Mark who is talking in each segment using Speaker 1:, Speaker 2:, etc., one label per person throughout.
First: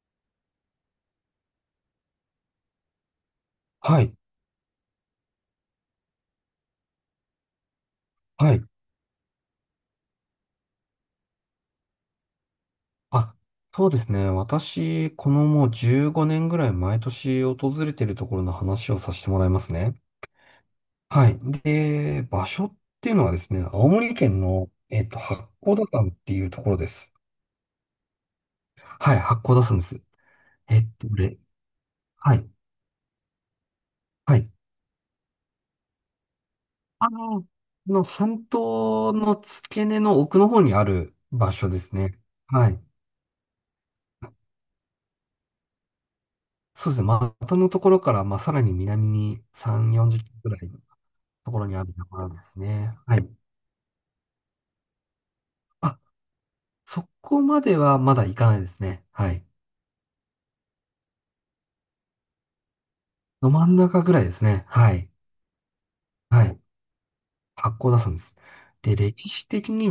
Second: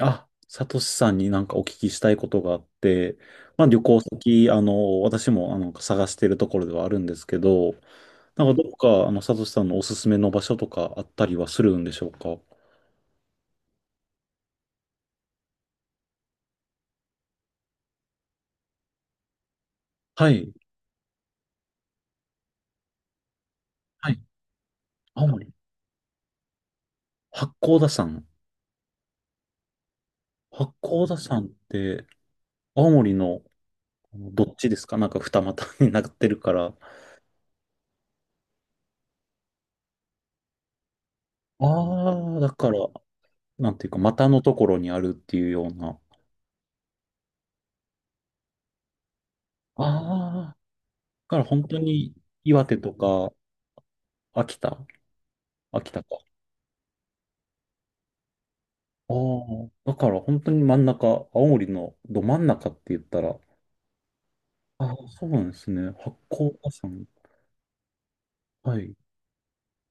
Speaker 1: あ、サトシさんになんかお聞きしたいことがあって、まあ旅行
Speaker 2: はい、
Speaker 1: 先、私も探しているところではあるんですけど、な
Speaker 2: は
Speaker 1: んか
Speaker 2: い。
Speaker 1: どこか、サトシさんのおすすめの場所とかあったりはするんでしょうか？
Speaker 2: あ、そうですね。私、このもう15年ぐらい毎年訪れているところの話をさせてもらいますね。
Speaker 1: はい。
Speaker 2: はい。で、場所っていうのはですね、青
Speaker 1: は
Speaker 2: 森
Speaker 1: い。
Speaker 2: 県の、
Speaker 1: 青
Speaker 2: 八
Speaker 1: 森。
Speaker 2: 甲田山っていうところです。
Speaker 1: 八甲田山。
Speaker 2: はい、八甲田山です。
Speaker 1: 八
Speaker 2: えっ
Speaker 1: 甲
Speaker 2: と、
Speaker 1: 田
Speaker 2: れ、
Speaker 1: 山って、
Speaker 2: はい、
Speaker 1: 青森の
Speaker 2: は
Speaker 1: ど
Speaker 2: い。
Speaker 1: っちですか？なんか二股になってるから。あ
Speaker 2: この半島の付け根の奥の方にある場所ですね。
Speaker 1: あ、だ
Speaker 2: は
Speaker 1: か
Speaker 2: い。
Speaker 1: ら、なんていうか、股のところにあるっていうような。
Speaker 2: そうですね。まあまたのところから、まあ、さらに南に
Speaker 1: あ
Speaker 2: 3、40キロぐ
Speaker 1: あ、
Speaker 2: らい
Speaker 1: だから
Speaker 2: とこ
Speaker 1: 本
Speaker 2: ろに
Speaker 1: 当
Speaker 2: あると
Speaker 1: に
Speaker 2: ころです
Speaker 1: 岩手と
Speaker 2: ね。はい。
Speaker 1: か秋田。秋
Speaker 2: あ、
Speaker 1: 田か。
Speaker 2: そこまではまだ行かないですね。
Speaker 1: あ
Speaker 2: はい。
Speaker 1: あ、だから本当に真ん中、青森のど真ん中って言ったら、
Speaker 2: ど真ん中ぐらいですね。
Speaker 1: あ
Speaker 2: は
Speaker 1: あ、
Speaker 2: い。
Speaker 1: そうなんですね。八
Speaker 2: は
Speaker 1: 甲
Speaker 2: い。
Speaker 1: 田山。
Speaker 2: 発行出すんです。
Speaker 1: はい、
Speaker 2: で、歴史的に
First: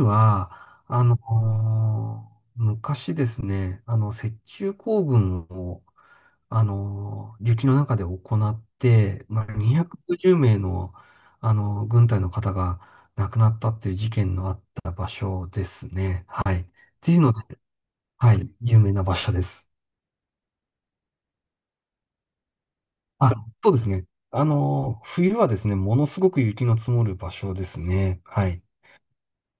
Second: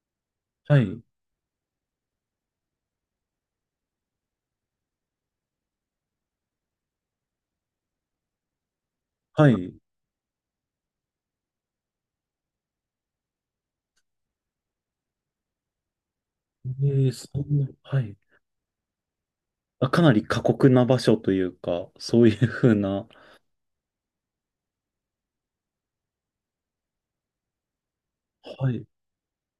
Speaker 1: は
Speaker 2: は、
Speaker 1: い、
Speaker 2: 昔ですね、雪中行軍を、雪の中で行って、ま
Speaker 1: は
Speaker 2: あ、
Speaker 1: い。
Speaker 2: 250名の、軍隊の方が亡くなったっていう事件のあった場所ですね。はい。っ
Speaker 1: え
Speaker 2: て
Speaker 1: え、
Speaker 2: いう
Speaker 1: そ
Speaker 2: の
Speaker 1: ん
Speaker 2: で、
Speaker 1: な、はい。
Speaker 2: はい、有名な場所です。
Speaker 1: あ、かなり過酷な場所というか、そういうふうな、
Speaker 2: あ、そうですね。冬はですね、ものすごく雪の積もる場所ですね。はい。
Speaker 1: はい、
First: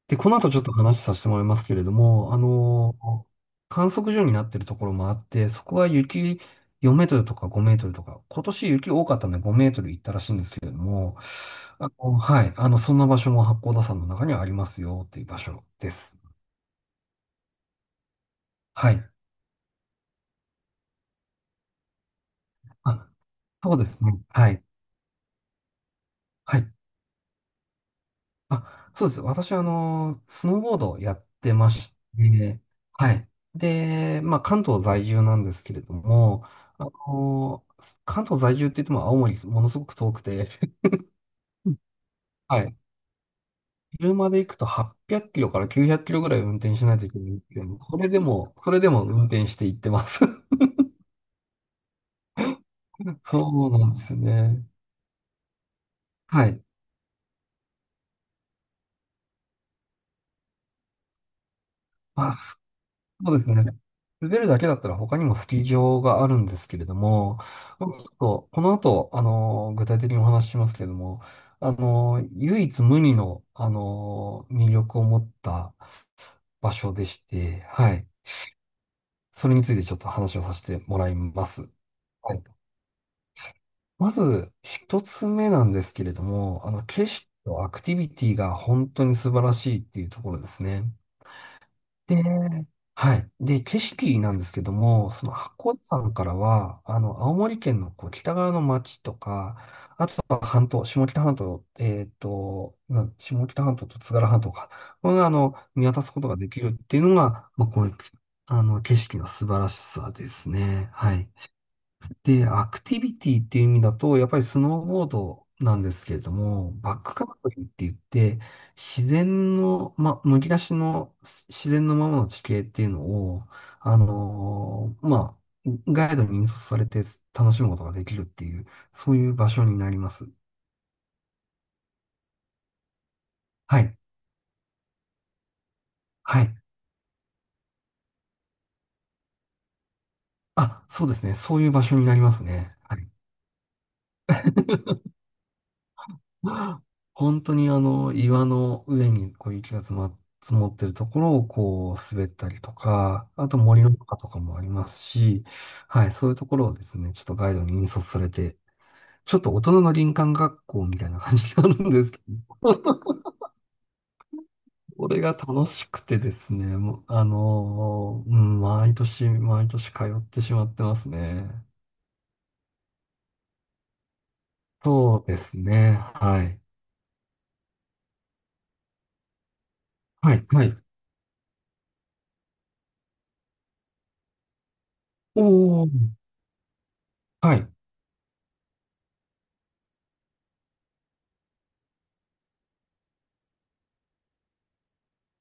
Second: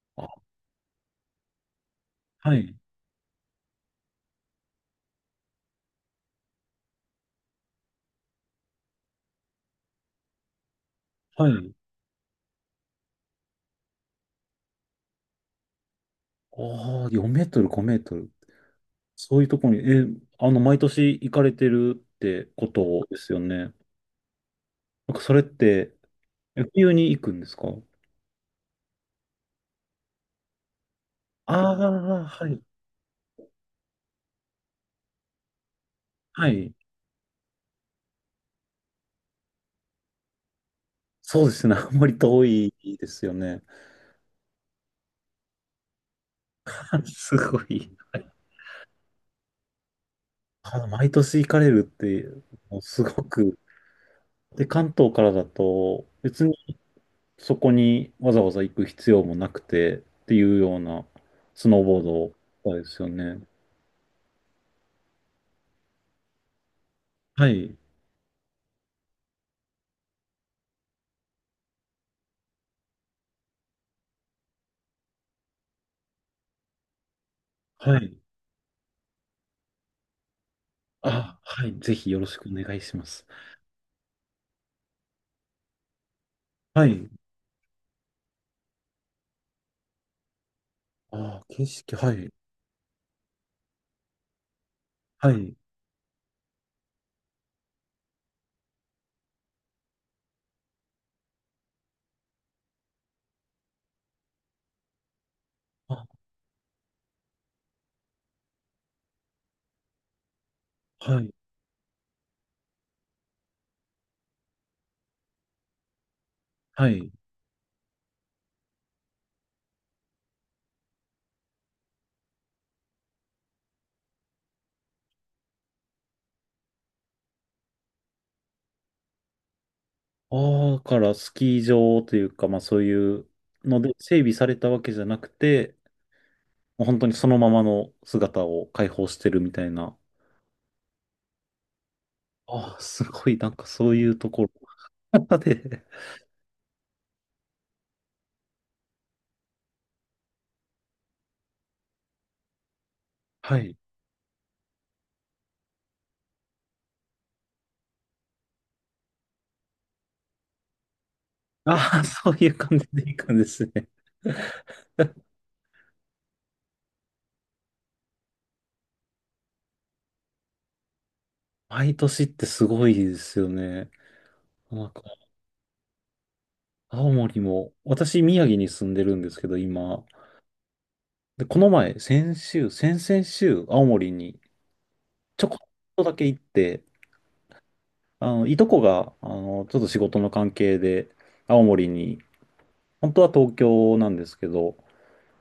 Speaker 2: で、
Speaker 1: あ、
Speaker 2: この後ちょっと話させてもらいますけれども、
Speaker 1: はい、
Speaker 2: 観測所になっているところもあって、そこは雪4メートルとか5メートルとか、今年雪多かったので5メートル行ったらしいんですけれども、
Speaker 1: はい。
Speaker 2: はい。そんな場所も八甲田山の中にはありますよっていう場所です。
Speaker 1: ああ、4メートル、5メートル。
Speaker 2: はい。
Speaker 1: そういうところに、毎年行かれてるってこと
Speaker 2: あ、
Speaker 1: ですよ
Speaker 2: そ
Speaker 1: ね。
Speaker 2: うですね。はい。
Speaker 1: なんかそれって、
Speaker 2: はい。
Speaker 1: 冬に行くんですか？
Speaker 2: あ、そうです。私は、スノーボードをやってま
Speaker 1: ああ
Speaker 2: し
Speaker 1: ー、はい、
Speaker 2: て、はい。で、まあ、関東在住なんですけれども、
Speaker 1: はい。
Speaker 2: あの、関東在住って言っても青森ものすごく遠くて、
Speaker 1: そうですね。あまり遠
Speaker 2: は
Speaker 1: い
Speaker 2: い。
Speaker 1: ですよね。
Speaker 2: 車で行くと800キロから900キロぐらい運転しない といけない
Speaker 1: す
Speaker 2: んです
Speaker 1: ご
Speaker 2: けども、
Speaker 1: い。
Speaker 2: それでも運転して行ってます。
Speaker 1: 毎年行かれるって、もうす ごく。
Speaker 2: そうなんですよ
Speaker 1: で、
Speaker 2: ね。
Speaker 1: 関東からだと、別
Speaker 2: は
Speaker 1: に
Speaker 2: い。
Speaker 1: そこにわざわざ行く必要もなくてっていうようなスノーボ
Speaker 2: まあ、
Speaker 1: ー
Speaker 2: そ
Speaker 1: ドですよ
Speaker 2: うで
Speaker 1: ね。
Speaker 2: すね。滑るだけだったら他にもスキー場があるんですけれども、
Speaker 1: はい。
Speaker 2: まあちょっとこの後、具体的にお話ししますけれども、唯一無二の、魅力を持った場所でして、は
Speaker 1: は
Speaker 2: い。
Speaker 1: い。
Speaker 2: それについてちょっと話をさせてもらい
Speaker 1: あ、
Speaker 2: ます。
Speaker 1: はい。ぜひよろ
Speaker 2: は
Speaker 1: し
Speaker 2: い。
Speaker 1: くお願いします。
Speaker 2: まず、一つ目なんですけれども、
Speaker 1: は
Speaker 2: 景
Speaker 1: い。
Speaker 2: 色とアクティビティが本当に素晴らしいっていうところですね。
Speaker 1: あ、景色、は
Speaker 2: で、
Speaker 1: い。
Speaker 2: はい。で、景色なんですけども、そ
Speaker 1: は
Speaker 2: の八
Speaker 1: い。
Speaker 2: 甲田山からは、青森県のこう北側の町とか、あとは半島、下北半島、下北半島と津軽半島か、これが、見渡
Speaker 1: あ、
Speaker 2: すことができるっていうのが、まあ、こういう、景色の素晴らしさですね。は
Speaker 1: はい。
Speaker 2: い。で、アクティビティっていう意味だと、やっぱりスノーボードなんですけれども、
Speaker 1: は
Speaker 2: バッ
Speaker 1: い。
Speaker 2: クカントリーって言って、自然の、まあ、むき出しの自然のままの地形っていうのを、まあ、ガイドに引率されて楽しむことができるっていう、そういう場所になります。
Speaker 1: ああ、だからスキー場というか、まあそういうの
Speaker 2: は
Speaker 1: で
Speaker 2: い。
Speaker 1: 整備されたわけじゃなくて、
Speaker 2: はい。
Speaker 1: もう本当にそのままの姿を解放してるみたいな。
Speaker 2: あ、そうですね。そういう場所になります
Speaker 1: あ
Speaker 2: ね。
Speaker 1: あ、
Speaker 2: は
Speaker 1: す
Speaker 2: い。
Speaker 1: ごい、なんかそういうところ で、
Speaker 2: 本当に岩の上にこう雪が積もってるところをこう滑ったりとか、あ
Speaker 1: は
Speaker 2: と
Speaker 1: い。
Speaker 2: 森の中とかもありますし、はい、そういうところをですね、ちょっとガイドに引率されて、ちょっと大人の林間学校みたいな感じになるん
Speaker 1: ああ、
Speaker 2: ですけ
Speaker 1: そういう感じ
Speaker 2: ど、
Speaker 1: でいい感じですね。
Speaker 2: これが 楽しくてですね、もううん、毎年毎年通ってしまってますね。
Speaker 1: 毎年ってすごいですよね。なんか、
Speaker 2: そうですね、はい。
Speaker 1: 青森も、私、宮城に住んでるんですけど、今。
Speaker 2: はい、はい。
Speaker 1: で、この前、先週、先々週、青森にちょこっ
Speaker 2: おー、
Speaker 1: とだけ行って、
Speaker 2: はい。
Speaker 1: いとこが、ちょっと仕事の関係で、青森に、本当は東京なんですけど、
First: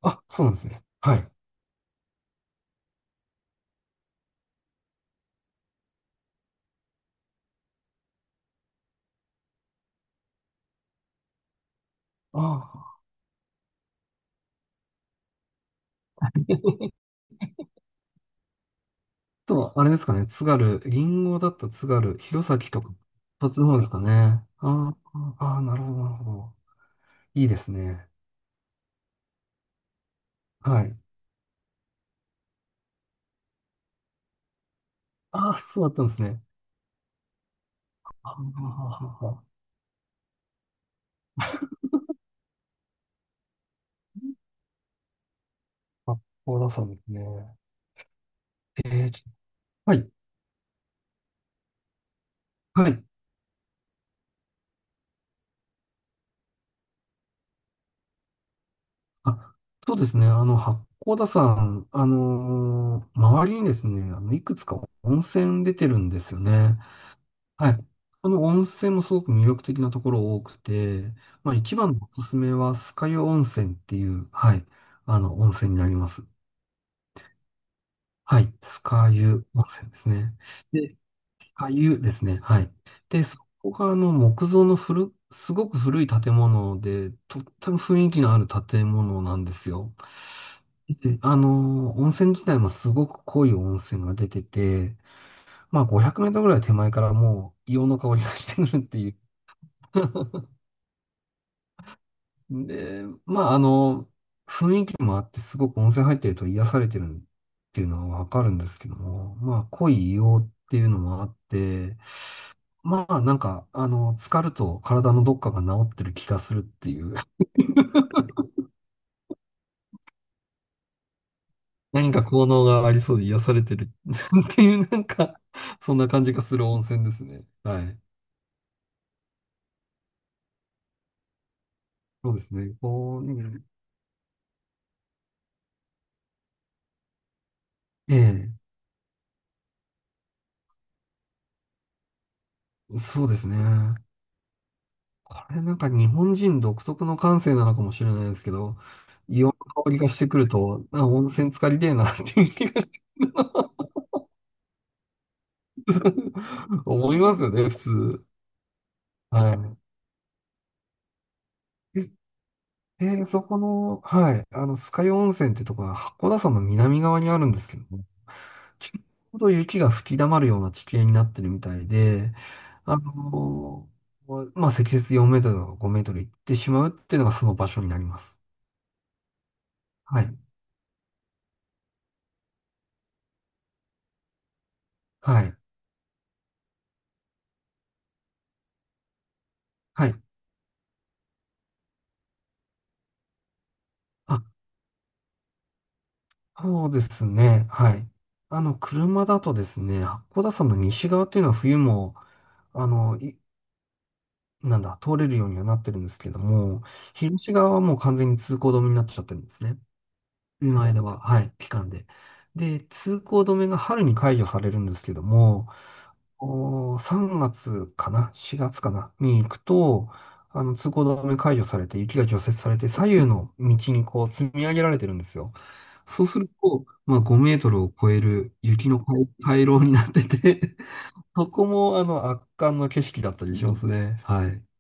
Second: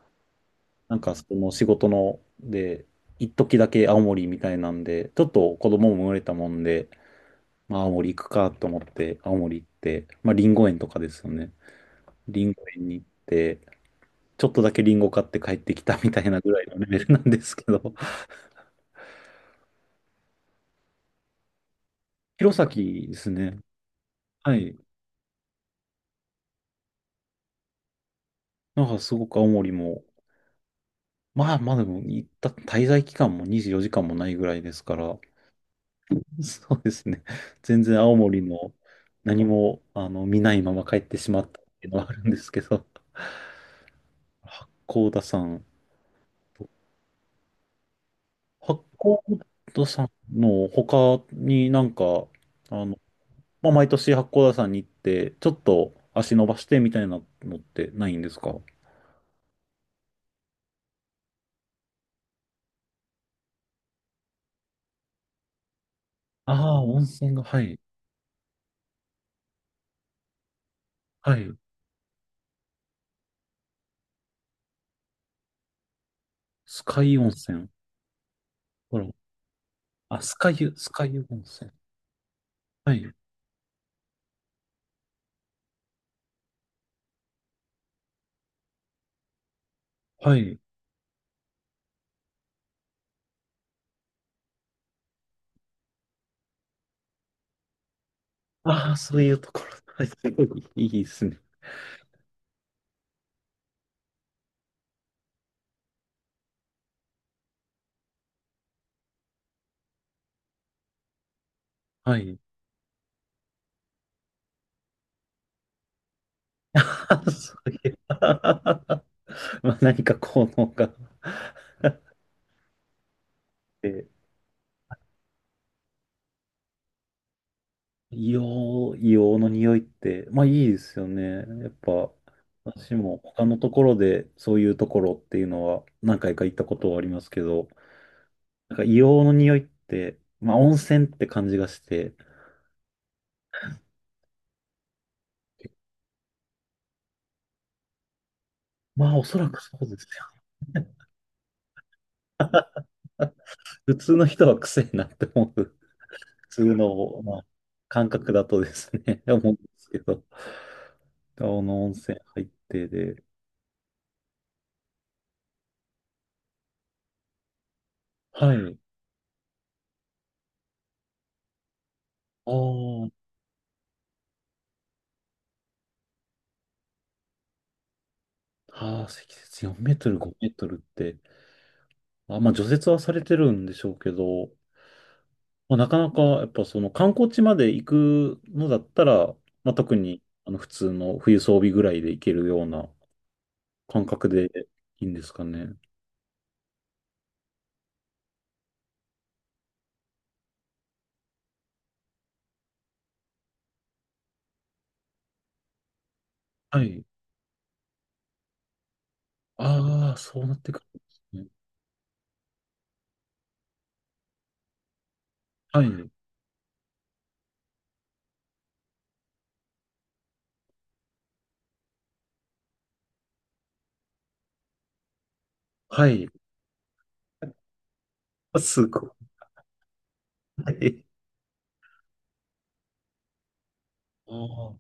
Speaker 2: あ、そうなんですね。
Speaker 1: なんか
Speaker 2: は
Speaker 1: そ
Speaker 2: い。
Speaker 1: の仕事ので、一時だけ青森みたいなんで、ちょっと子供も生まれたもんで、まあ青森行くかと思って青森行って、まあリンゴ園とかですよね。
Speaker 2: あ
Speaker 1: リンゴ園に
Speaker 2: ー
Speaker 1: 行って、ちょっとだけリンゴ買って帰ってきたみたいなぐらいのレベルなんですけど、
Speaker 2: と、あれですかね、津軽、銀ゴだった津軽、弘
Speaker 1: 弘
Speaker 2: 前とか、
Speaker 1: 前です
Speaker 2: そっち
Speaker 1: ね。
Speaker 2: の方ですかね。
Speaker 1: はい。
Speaker 2: ああ、ああなるほど、なるほど。いいですね。
Speaker 1: なんかすごく青森も、
Speaker 2: はい。
Speaker 1: まあまあでも行った滞在期間も24時間もないぐらいですから、
Speaker 2: ああ、そうだったんですね。
Speaker 1: そうですね。全然青
Speaker 2: あ
Speaker 1: 森の
Speaker 2: あ、
Speaker 1: 何も見ないまま帰ってしまったっていうのはあるんですけど、八甲田山
Speaker 2: 八甲
Speaker 1: と、
Speaker 2: 田山ですね。
Speaker 1: 八
Speaker 2: えー、ち
Speaker 1: 甲
Speaker 2: ょ
Speaker 1: 田
Speaker 2: はい、
Speaker 1: 山の他になんか、あ
Speaker 2: は
Speaker 1: の、
Speaker 2: い。
Speaker 1: まあ、毎年八甲田山に行って、ちょっと足伸ばしてみたいなのってないんですか？
Speaker 2: あ、そうですね。八甲田山、周りにですね、いくつか温泉出てるんですよ
Speaker 1: あ
Speaker 2: ね。
Speaker 1: あー、温泉が、は
Speaker 2: は
Speaker 1: い、
Speaker 2: い。この、温泉もすごく魅力的なところ多くて、
Speaker 1: は
Speaker 2: まあ
Speaker 1: い。
Speaker 2: 一番のおすすめは、酸ヶ湯温泉っていう、はい、温泉になります。
Speaker 1: スカイ温泉。
Speaker 2: はい。酸
Speaker 1: ほら、
Speaker 2: ヶ湯温泉です
Speaker 1: あ、ス
Speaker 2: ね。
Speaker 1: カユ、ス
Speaker 2: で、
Speaker 1: カユ温
Speaker 2: 酸ヶ
Speaker 1: 泉。
Speaker 2: 湯ですね。はい。
Speaker 1: はい、
Speaker 2: で、そこが木造のすごく古い建物で、とっても雰囲気のある建物なんですよ。
Speaker 1: はい。
Speaker 2: で、温泉自体もすごく濃い温泉が出てて、まあ500メートルぐらい手前からもう硫黄の香りがしてくるっ
Speaker 1: ああ、
Speaker 2: てい
Speaker 1: そ
Speaker 2: う
Speaker 1: ういうところ。はい、すごいいいですね。
Speaker 2: で、まあ、時もあってすごく温泉入ってると癒されてるっていうのはわかるんですけども、まあ、濃い硫黄っていうのもあって、
Speaker 1: はい。
Speaker 2: まあ、なんか、浸かると体のどっかが治ってる気がするっていう、
Speaker 1: あそういう まあ何か効能があっ
Speaker 2: 何か効能がありそうで癒されてる っていう、なんか、そんな感じがする温泉ですね。はい。
Speaker 1: 硫黄の匂いって、まあいいですよね。やっぱ、
Speaker 2: そうですね。
Speaker 1: 私も
Speaker 2: う
Speaker 1: 他の
Speaker 2: ん、
Speaker 1: ところでそういうところっていうのは何回か行ったことはありますけど、
Speaker 2: え
Speaker 1: なんか硫黄の匂いって、まあ温泉って感じがして、
Speaker 2: え、そうですね。これなんか日本人独特の感性なのかもしれないですけど、
Speaker 1: まあお
Speaker 2: 硫
Speaker 1: そ
Speaker 2: 黄
Speaker 1: ら
Speaker 2: の
Speaker 1: くそう
Speaker 2: 香
Speaker 1: で
Speaker 2: り
Speaker 1: す
Speaker 2: がしてくる
Speaker 1: よ。
Speaker 2: と、
Speaker 1: ね
Speaker 2: あ、温泉浸かりでえなっていう気がして
Speaker 1: 普通の人は癖になって思う。普通 の
Speaker 2: 思い
Speaker 1: を、
Speaker 2: ま
Speaker 1: ま
Speaker 2: す
Speaker 1: あ、
Speaker 2: よね、普
Speaker 1: 感
Speaker 2: 通。
Speaker 1: 覚だとですね、思うんで
Speaker 2: は
Speaker 1: すけど、青の温
Speaker 2: い。
Speaker 1: 泉入って
Speaker 2: で、
Speaker 1: で、
Speaker 2: でそこの、はい、酸ヶ湯温泉ってとこは函館山の南側にあるんですけども、
Speaker 1: はい。
Speaker 2: ちょうど雪が吹き溜まるような地形になってるみたいで、
Speaker 1: あ
Speaker 2: あ
Speaker 1: ー
Speaker 2: のまあ、積雪4メートルとか5メートル行ってしまうっていうのがその場所になります。
Speaker 1: あー、積雪4メートル、
Speaker 2: は
Speaker 1: 5
Speaker 2: い。
Speaker 1: メートルって、あ、まあ除雪はされてるんでしょうけど、
Speaker 2: はい。
Speaker 1: まあ、なかなかやっぱその観光地まで行くのだったら、まあ、特
Speaker 2: は
Speaker 1: に
Speaker 2: い。
Speaker 1: 普通の冬装備ぐらいで行けるような感覚
Speaker 2: あ、
Speaker 1: でいいんですかね。
Speaker 2: そうですね。はい。車だとですね、八甲田山の西側っていうのは冬も、あの、いなんだ、通れるようにはなってるんですけど
Speaker 1: は
Speaker 2: も、
Speaker 1: い。
Speaker 2: 東側はもう完全に通行止めになっちゃってるんですね。
Speaker 1: ああ、そうなってくる
Speaker 2: 今
Speaker 1: ん
Speaker 2: で
Speaker 1: で
Speaker 2: は、
Speaker 1: す
Speaker 2: は
Speaker 1: ね。
Speaker 2: い、期間で。で、通行止めが春に解除されるんですけども、
Speaker 1: はい。
Speaker 2: 3月かな？ 4 月かなに行くと、通行止め解除されて、雪が除雪されて、左右の道にこう積み上げられてるんですよ。
Speaker 1: は
Speaker 2: そう
Speaker 1: い。
Speaker 2: すると、まあ、5メートルを超える
Speaker 1: あす
Speaker 2: 雪の
Speaker 1: ごい。
Speaker 2: 回 回廊になって
Speaker 1: は
Speaker 2: て
Speaker 1: い。
Speaker 2: そこも、圧巻の景色だったりしますね。
Speaker 1: あ
Speaker 2: はい。
Speaker 1: あ。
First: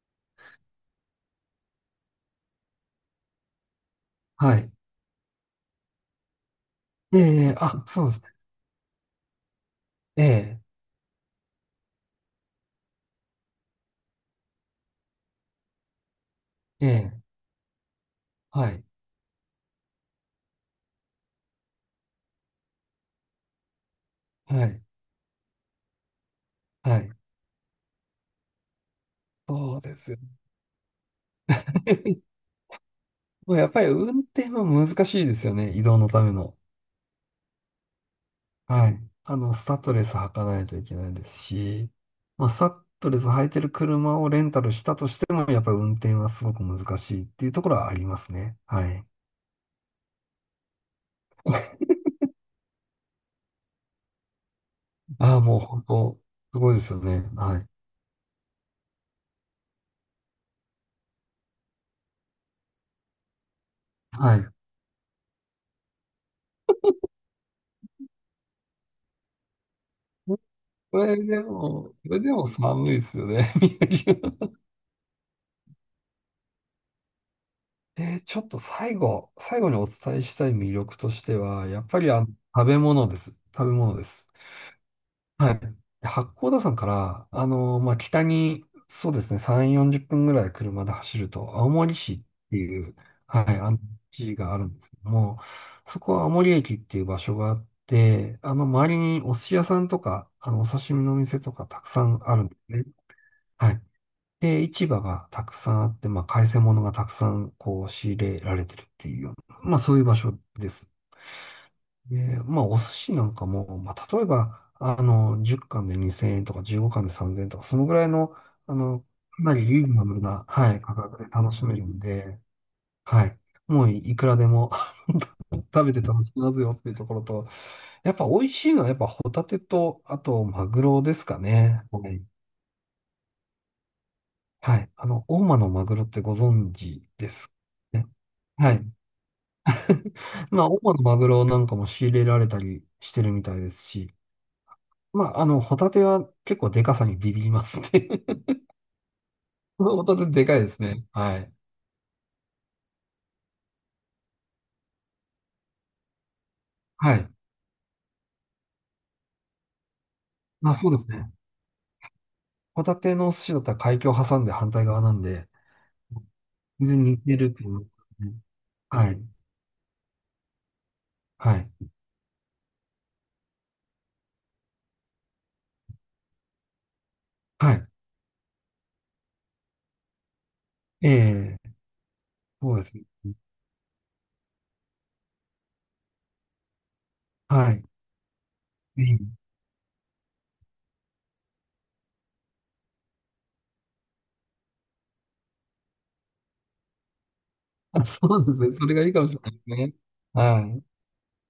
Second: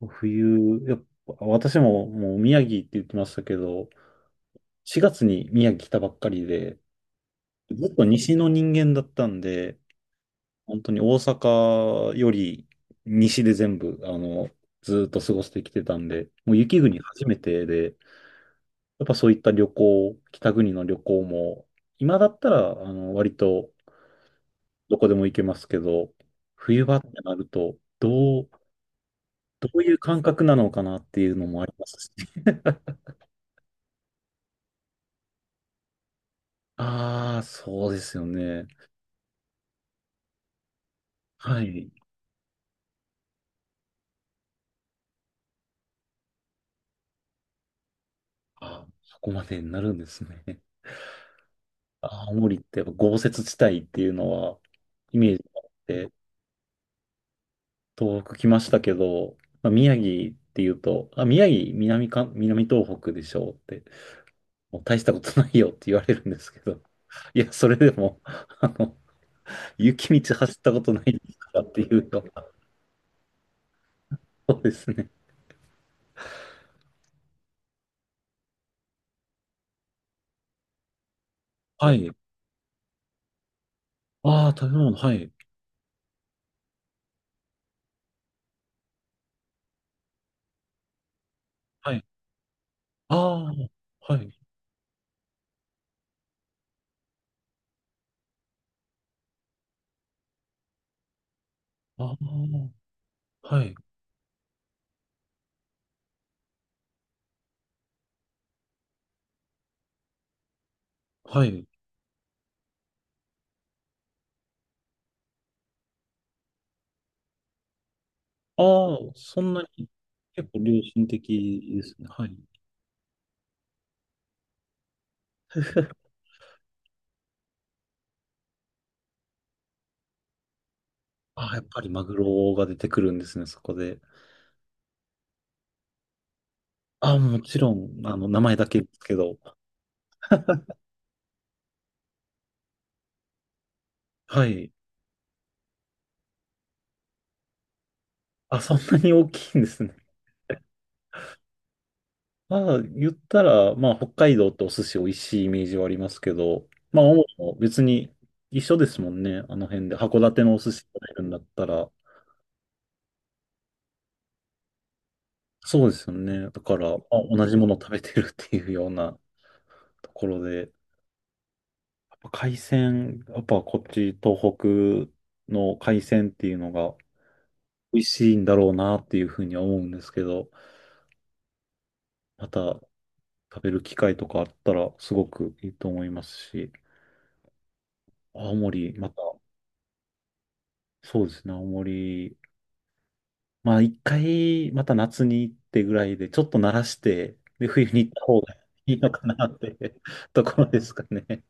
Speaker 1: 冬、やっぱ私ももう宮城って言ってましたけど、
Speaker 2: はい。
Speaker 1: 4月に宮城来たばっかりで、
Speaker 2: ええ、あ、
Speaker 1: ずっ
Speaker 2: そ
Speaker 1: と
Speaker 2: うですね。
Speaker 1: 西の人間だったんで、
Speaker 2: ええ、
Speaker 1: 本当に大阪より西で全部、ずっと過ごしてきてたんで、もう雪
Speaker 2: え
Speaker 1: 国
Speaker 2: え、
Speaker 1: 初めてで、
Speaker 2: はい。
Speaker 1: やっぱそういった旅行、北国の旅行も、今だったら、割と
Speaker 2: はい。
Speaker 1: どこでも行けますけど、冬場
Speaker 2: は
Speaker 1: って
Speaker 2: い。
Speaker 1: なると、ど
Speaker 2: そう
Speaker 1: うい
Speaker 2: で
Speaker 1: う
Speaker 2: すよ
Speaker 1: 感
Speaker 2: ね。
Speaker 1: 覚なのかなっていうのもありますし、
Speaker 2: まあやっぱり運転は難しいですよね。移動のための。
Speaker 1: ああ、そうですよね。
Speaker 2: はい。スタッドレス履かないといけないです
Speaker 1: はい。
Speaker 2: し、まあ、スタッドレス履いてる車をレンタルしたとしても、やっぱり運転はすごく難しいっていうところはありますね。
Speaker 1: あ、
Speaker 2: はい。
Speaker 1: そこまでになるんですね。青森ってやっぱ豪雪地帯っていうのは、イメー
Speaker 2: ああ、
Speaker 1: ジ
Speaker 2: も
Speaker 1: が
Speaker 2: う
Speaker 1: あっ
Speaker 2: 本
Speaker 1: て、
Speaker 2: 当、すごいですよね。はい。
Speaker 1: 東北来ましたけど、まあ、宮城っていうと、あ、宮城、南か、南東北でしょうって、
Speaker 2: はい。
Speaker 1: もう大したことないよって言われるんですけど、いや、それでも、雪道走ったことないですからっていう
Speaker 2: それ
Speaker 1: の
Speaker 2: で
Speaker 1: が、
Speaker 2: も寒いですよね、宮城は。
Speaker 1: そうですね。
Speaker 2: ちょっと最後にお伝えしたい魅力としては、やっ
Speaker 1: は
Speaker 2: ぱ
Speaker 1: い。
Speaker 2: り食べ物です。食べ物です。
Speaker 1: ああ、食べ物、はい。
Speaker 2: はい。八甲田山から、まあ、北に、そうですね、3、40分ぐらい車で走ると、青
Speaker 1: は
Speaker 2: 森
Speaker 1: い。
Speaker 2: 市っていう、
Speaker 1: あ
Speaker 2: は
Speaker 1: あ、
Speaker 2: い、
Speaker 1: は
Speaker 2: 市
Speaker 1: い。
Speaker 2: があるんですけども、そこは青森駅っていう場所があって、周りにお寿司屋さんとか、お刺身のお店とかたくさ
Speaker 1: あ
Speaker 2: んあるんです
Speaker 1: あ、
Speaker 2: ね。
Speaker 1: は
Speaker 2: は
Speaker 1: い。
Speaker 2: い。で、市場がたくさんあって、まあ、海鮮物がたくさん、仕入れられてるっていうような、まあ、そういう場所です。
Speaker 1: はい。
Speaker 2: で、まあ、お寿司なんかも、まあ、例えば、10貫で2000円とか15貫で3000円とか、そのぐらいの、
Speaker 1: あ
Speaker 2: あ
Speaker 1: あ、
Speaker 2: の、
Speaker 1: そ
Speaker 2: か
Speaker 1: ん
Speaker 2: な
Speaker 1: な
Speaker 2: りリ
Speaker 1: に
Speaker 2: ーズナブルな、
Speaker 1: 結構
Speaker 2: はい、
Speaker 1: 良
Speaker 2: 価
Speaker 1: 心
Speaker 2: 格で楽
Speaker 1: 的
Speaker 2: しめ
Speaker 1: で
Speaker 2: るん
Speaker 1: すね。はい。
Speaker 2: で、はい。もういくらでも 食べて 楽しみますよっていうところと、やっぱ美味しいのはやっぱホタテと、あとマグロですか
Speaker 1: ああ、やっぱ
Speaker 2: ね。
Speaker 1: りマ
Speaker 2: は
Speaker 1: グ
Speaker 2: い。
Speaker 1: ロが出てくるんですね、そこで。
Speaker 2: はい。大間のマグロってご存知
Speaker 1: ああ、
Speaker 2: で
Speaker 1: も
Speaker 2: すか
Speaker 1: ちろん、
Speaker 2: ね。
Speaker 1: 名前だ
Speaker 2: は
Speaker 1: け
Speaker 2: い。
Speaker 1: ですけど。
Speaker 2: まあ、大間のマグロなんかも仕入れられたりしてるみたいですし、
Speaker 1: はい。
Speaker 2: まあ、ホタテは結構でかさにビビりますね。
Speaker 1: あ、そんなに大きいんですね。
Speaker 2: ホタテでかいですね。はい。
Speaker 1: まあ、言ったら、まあ、北海道ってお寿司美味しいイメージはありますけど、まあ、青
Speaker 2: はい。
Speaker 1: 森も別に一緒ですもんね、あの辺で。函館のお寿
Speaker 2: まあ、
Speaker 1: 司食
Speaker 2: そうで
Speaker 1: べ
Speaker 2: す
Speaker 1: るん
Speaker 2: ね。
Speaker 1: だったら。
Speaker 2: ホタテのお寿司だったら海峡を挟んで反対側なんで、
Speaker 1: そうですよね。だか
Speaker 2: 全
Speaker 1: ら、ま
Speaker 2: 然似
Speaker 1: あ、
Speaker 2: て
Speaker 1: 同
Speaker 2: る
Speaker 1: じも
Speaker 2: と
Speaker 1: のを
Speaker 2: 思いま
Speaker 1: 食べて
Speaker 2: す
Speaker 1: る
Speaker 2: ね。
Speaker 1: っていうよう
Speaker 2: は
Speaker 1: な
Speaker 2: い。
Speaker 1: ところで。
Speaker 2: はい。
Speaker 1: 海鮮、やっぱこっち東北の海鮮っていうのが
Speaker 2: はい。
Speaker 1: 美味しいんだろうなっていうふうには思うんですけど、
Speaker 2: ええ、
Speaker 1: ま
Speaker 2: そう
Speaker 1: た
Speaker 2: ですね。
Speaker 1: 食べる機会とかあったらすごくいいと思いますし、
Speaker 2: はい。
Speaker 1: 青森、
Speaker 2: ぜ
Speaker 1: また、
Speaker 2: ひ。
Speaker 1: そうですね、青森、まあ一回また夏に行ってぐらいで、ちょっと慣らして、で、冬に
Speaker 2: あ、
Speaker 1: 行っ
Speaker 2: そ
Speaker 1: た方
Speaker 2: うで
Speaker 1: が
Speaker 2: すね。そ
Speaker 1: い
Speaker 2: れ
Speaker 1: い
Speaker 2: が
Speaker 1: の
Speaker 2: いいか
Speaker 1: か
Speaker 2: もしれ
Speaker 1: な
Speaker 2: ない
Speaker 1: っ
Speaker 2: ですね。
Speaker 1: て と
Speaker 2: は
Speaker 1: ころで
Speaker 2: い。
Speaker 1: すかね。